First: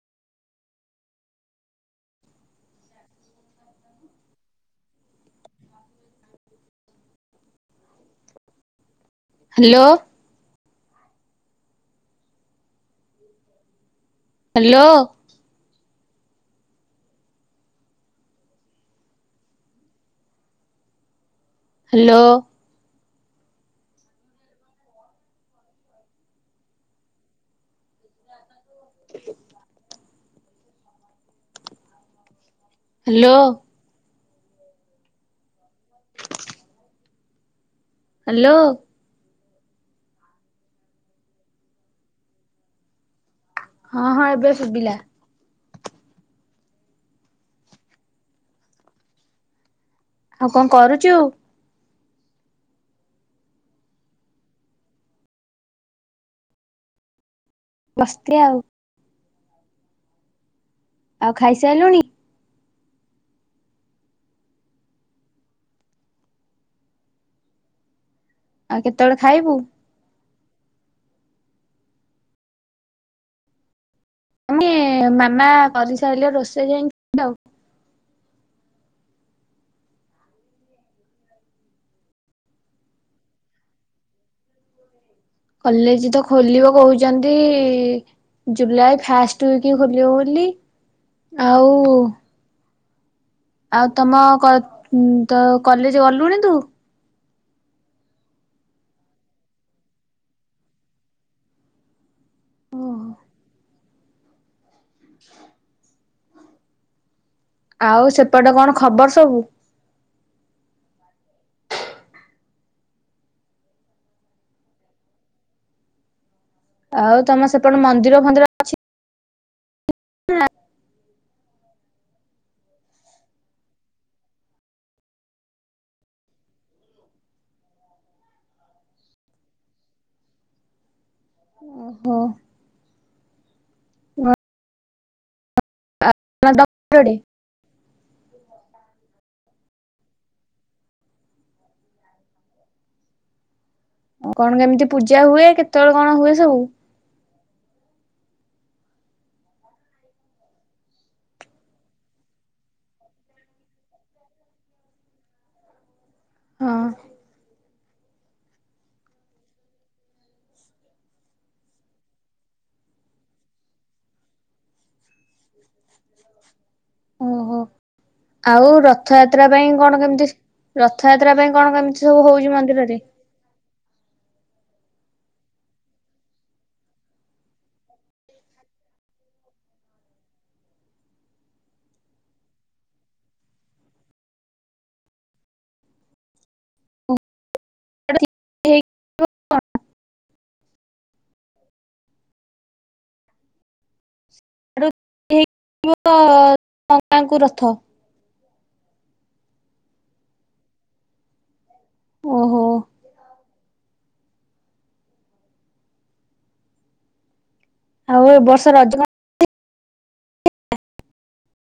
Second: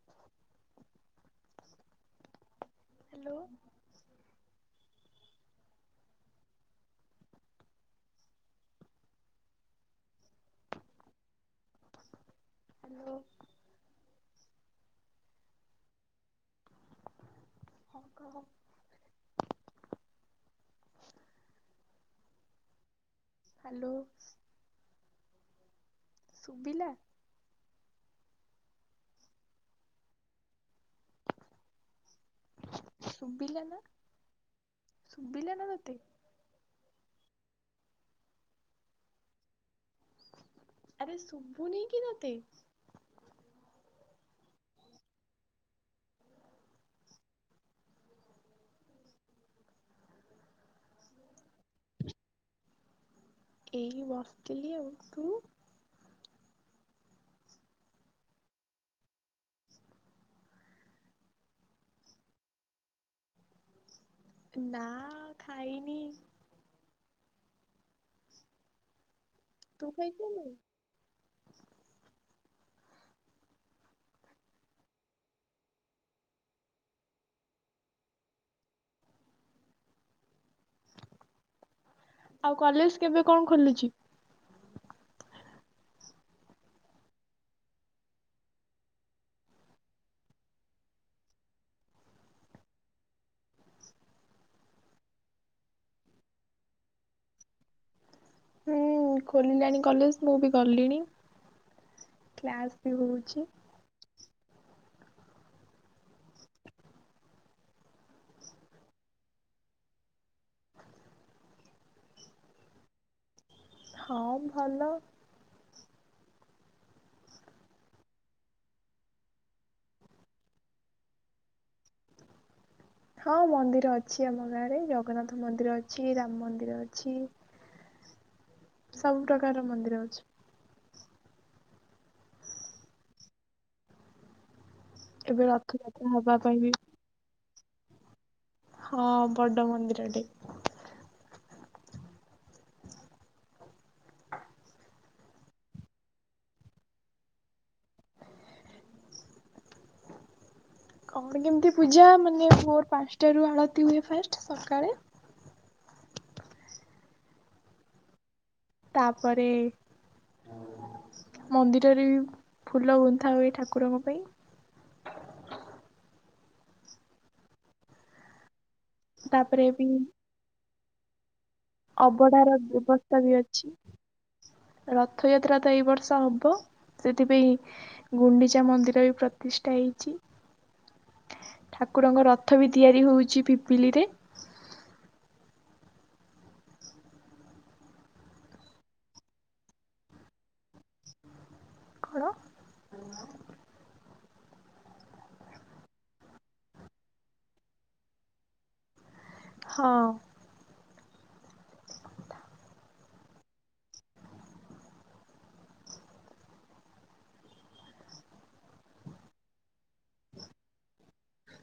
Hello. Hello. Hello. Hello. [unintelligible] Hello. Hello. ଶୁବିଲା। [unintelligible] Hello ସୁବିିଲା ନା ସୁବିିଲା ନା ତତେ। ହ୍ୟାଲୋ। ଆରେ ଶୁବୁନି କି ତତେ? ହଁ ହଁ ଏବେ ଶୁବିଲା। ଆଉ କଣ କରୁଚୁ? ଏଇ ବସ୍ ତିଲି ଆଉ ତୁ? ବସ୍ ଥ୍ରୀ ଆଉ। ଆଉ ଖାଇସାଇଲୁଣି? ନା ଖାଇନି। ଆଉ କେତେବେଳେ ଖାଇବୁ? ତୁ ଖାଇ ତୁନୁ। ଆମ୍ ଗେ ମାମା କରିସାଇଲେ ରୋଷେଇ ଯାଇକି [unintelligible] ଆଉ ଆଉ କଲେଜ କେବେ କଣ ଖୋଲୁଚି? କଲେଜ ତ ଖୋଲିବ କଉଛନ୍ତି। ଜୁଲାଇ ଫାଷ୍ଟ ୱିକ ଖୋଲିବ ବୋଲି ଆଉ ଆଉ ତମ କ ଉଁ ତ କଲେଜ ଗଲୁଣି ତୁ? ହୁଁ ଖୋଲିଲାଣି କଲେଜ ମୁଁ ବି ଗଲିଣି କ୍ଲାସ୍ ବି ହଉଛି। [inaudible] ଆଉ ସେପଟେ କଣ ଖବର ସବୁ? ହଁ ଭଲ। ଆଉ ତମ ସେପଟେ ମନ୍ଦିର ଫନ୍ଦିର ଅଛି ହଁ ମନ୍ଦିର ଅଛି ଆମ ଗାଁରେ ଜଗନ୍ନାଥ ମନ୍ଦିର ଅଛି ରାମ ମନ୍ଦିର ଅଛି। ସବୁ ପ୍ରକାରର ମନ୍ଦିର ଅଛି। ଓହୋ। [unintelligible] ଏବେ ରଥଯାତ୍ରା ହବା ପାଇଁ ବି ହଁ ବଡ଼ ମନ୍ଦିର ଟେ। ଅ କଣ କେମିତି ପୂଜା ହୁଏ କେତେବେଳେ କଣ ହୁଏ ସବୁ? କଣ କେମିତି ପୂଜା ମାନେ ଭୋର ପାସ୍ ଟାରୁ ଆଳତି ହୁଏ ଫାଷ୍ଟ ସକାଳେ। ହଁ। ତାପରେ ମନ୍ଦିରରେ ବି ଫୁଲ ଗୁନ୍ଥା ହୁଏ ଠାକୁରଙ୍କ ପାଇଁ। ଓହୋ ଆଉ ରଥଯାତ୍ରା ତାପରେ ପାଇଁ ବି କଣ କେମିତି ରଥଯାତ୍ରା ପାଇଁ କଣ କେମିତି ସବୁ ହଉଛି ଅବଢାର ମନ୍ଦିରରେ? [unintelligible] ବି ଅଛି। ରଥଯାତ୍ରା ତ ଏଇ ବର୍ଷ ହବ ସେଥିପାଇଁ ଗୁଣ୍ଡିଚା ମନ୍ଦିର ବି ପ୍ରତିଷ୍ଠା ହେଇଚି। ଠାକୁରଙ୍କ ରଥ ବି ତିଆରି ହୋଉଚି ପିପିଲିରେ। [unintelligible] [unintelligible] [unintelligible] ରଥ ହଁ। ଓହୋ। ଆଉ ଏ ବର୍ଷର ରଜ ହ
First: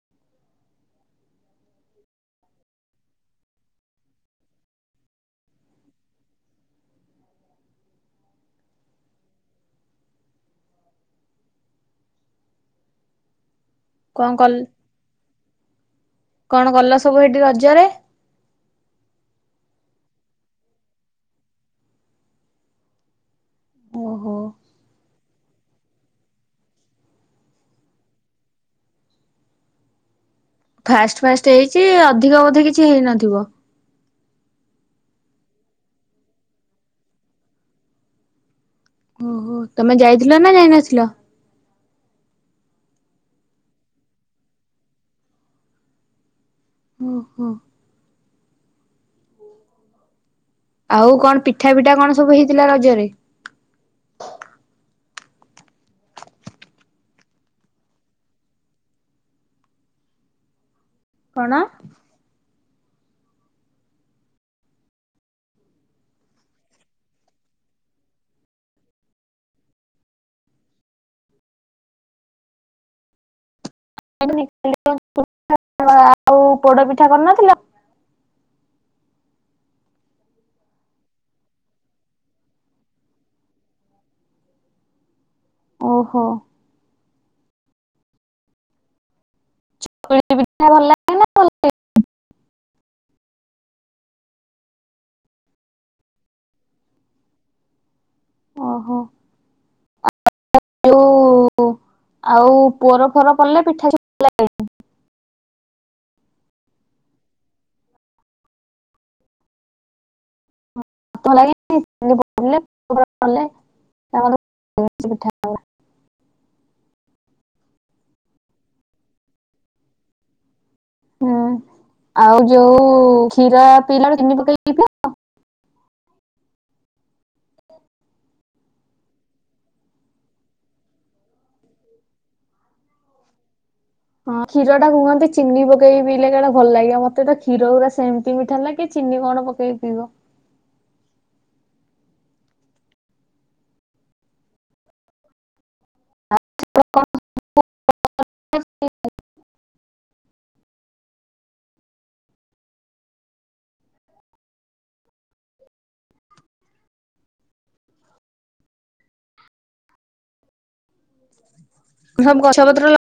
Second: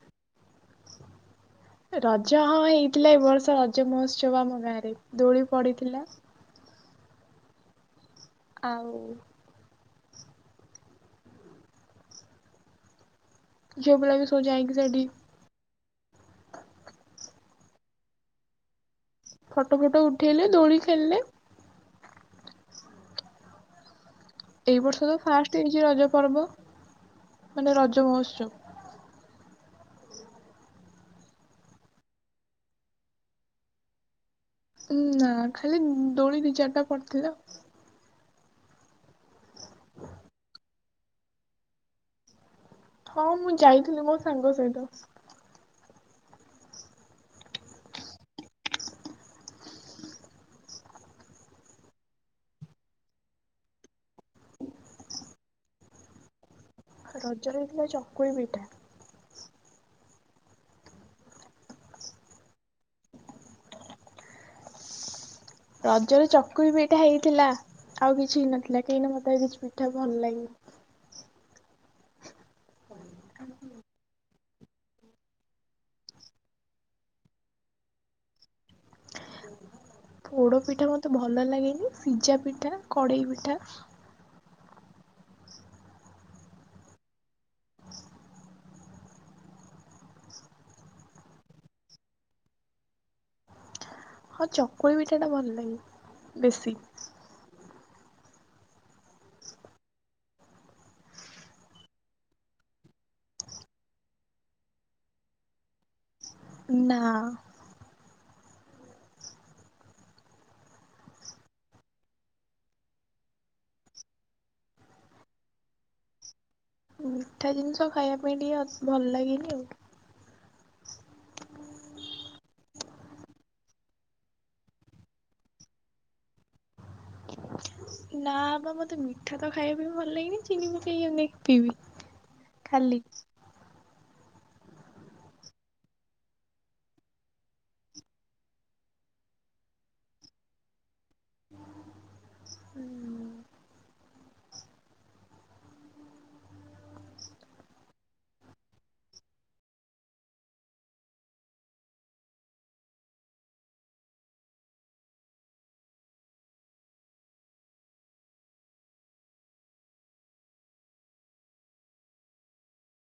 ରଜ ହଁ ହେଇଥିଲା ଏ ବର୍ଷ ରଜ ମହୋତ୍ସବ ଆମ ଗାଁରେ ଦୋଳି ପଡିଥିଲା। ଆଉ। ଯେଉଁ ପିଲା ବି କଣ ସବୁ କଲ ଯାଇକି ସେଟି କଣ ଗଲ ସବୁ ହେଟି ରଜରେ। ଫଟୋ ଫଟ ଉଠେଇଲେ ଦୋଳି ଖେଳିଲେ। ଓହୋ। ଏଇ ବର୍ଷ ତ ଫାଷ୍ଟ ହେଇଚି ରଜ ପର୍ବ ମାନେ ରଜ ମହୋତ୍ସବ। ଫାଷ୍ଟ ଫାଷ୍ଟ ହେଇଚି ଅଧିକ ବୋଧେ କିଛି ହେଇନଥିବ। ନା ଖାଲି ଦୋଳି ଦି ଚାରିଟା ପଡିଥିଲା। ଓହୋ ତମେ ଯାଇଥିଲ ନା ଯାଇନଥିଲ। ହଁ ମୁଁ ଯାଇଥିଲି ମୋ ସାଙ୍ଗ ସହିତ। ହୁଁ ହୁଁ। ଆଉ କଣ ପିଠା ପିଠା କଣ ସବୁ ହେଇଥିଲା ରଜରେ। ରଜରେ ହେଇଥିଲା ଚକୁଳି ପିଠା। କଣ। ରଜରେ ଚକୁଳି ପିଠା ହେଇଥିଲା ଆଉ କିଛି ହେଇ ନଥିଲା କାହିଁକି ନା ମତେ କିଛି ପିଠା ଭଲ ଲାଗେନି। [unintelligible] ଆଉ ପୋଡପିଠା କରିନଥିଲ। ପୋଡ଼ ପିଠା ମୋତେ ଭଲ ଲାଗେନି ସିଜା ପିଠା କଡ଼େଇ ପିଠା। ଓହୋ। ଚକୁଳି ପିଠା ଭଲ ଲାଗ ହଁ ଚକୁଳି ପିଠାଟା ଭଲ ଲାଗେ ବେଶୀ। ଓହୋ। [unintelligible] ଯୋଉ ଆଉ ପୁଅର ଫର କଲେ ପିଠା ଭଲ ଲାଗେ ନା। [unintelligible] [unintelligible] ମିଠା ଜିନିଷ ଖାଇବା ପାଇଁ ଟିକେ ଭଲ ଲାଗେନି ଆଉ। ହୁଁ ଆଉ ଯୋଉ କ୍ଷୀର ପିଇଲାଳେ ଚିନି ପକେଇକି ପିଇ ପ ନା ବାବା ମତେ ମିଠା ତ ଖାଇବା ବି ଭଲ ଲାଗନି ଚିନି ପକେଇକି କେପିଇବି। ଖାଲି। ହଁ କ୍ଷୀରଟା କୁହନ୍ତି ଚିନି ପକେଇ ପିଇଲେ କାଳେ ଭଲ ଲାଗେ ମତେ କ୍ଷୀରଉରା ସେମିତି ମିଠା ଲାଗେ ଚିନି କଣ ପକେ ପକେଇ ପିଇବ। [unintelligible] ସବୁ ଗଛ ପତ୍ର ଲ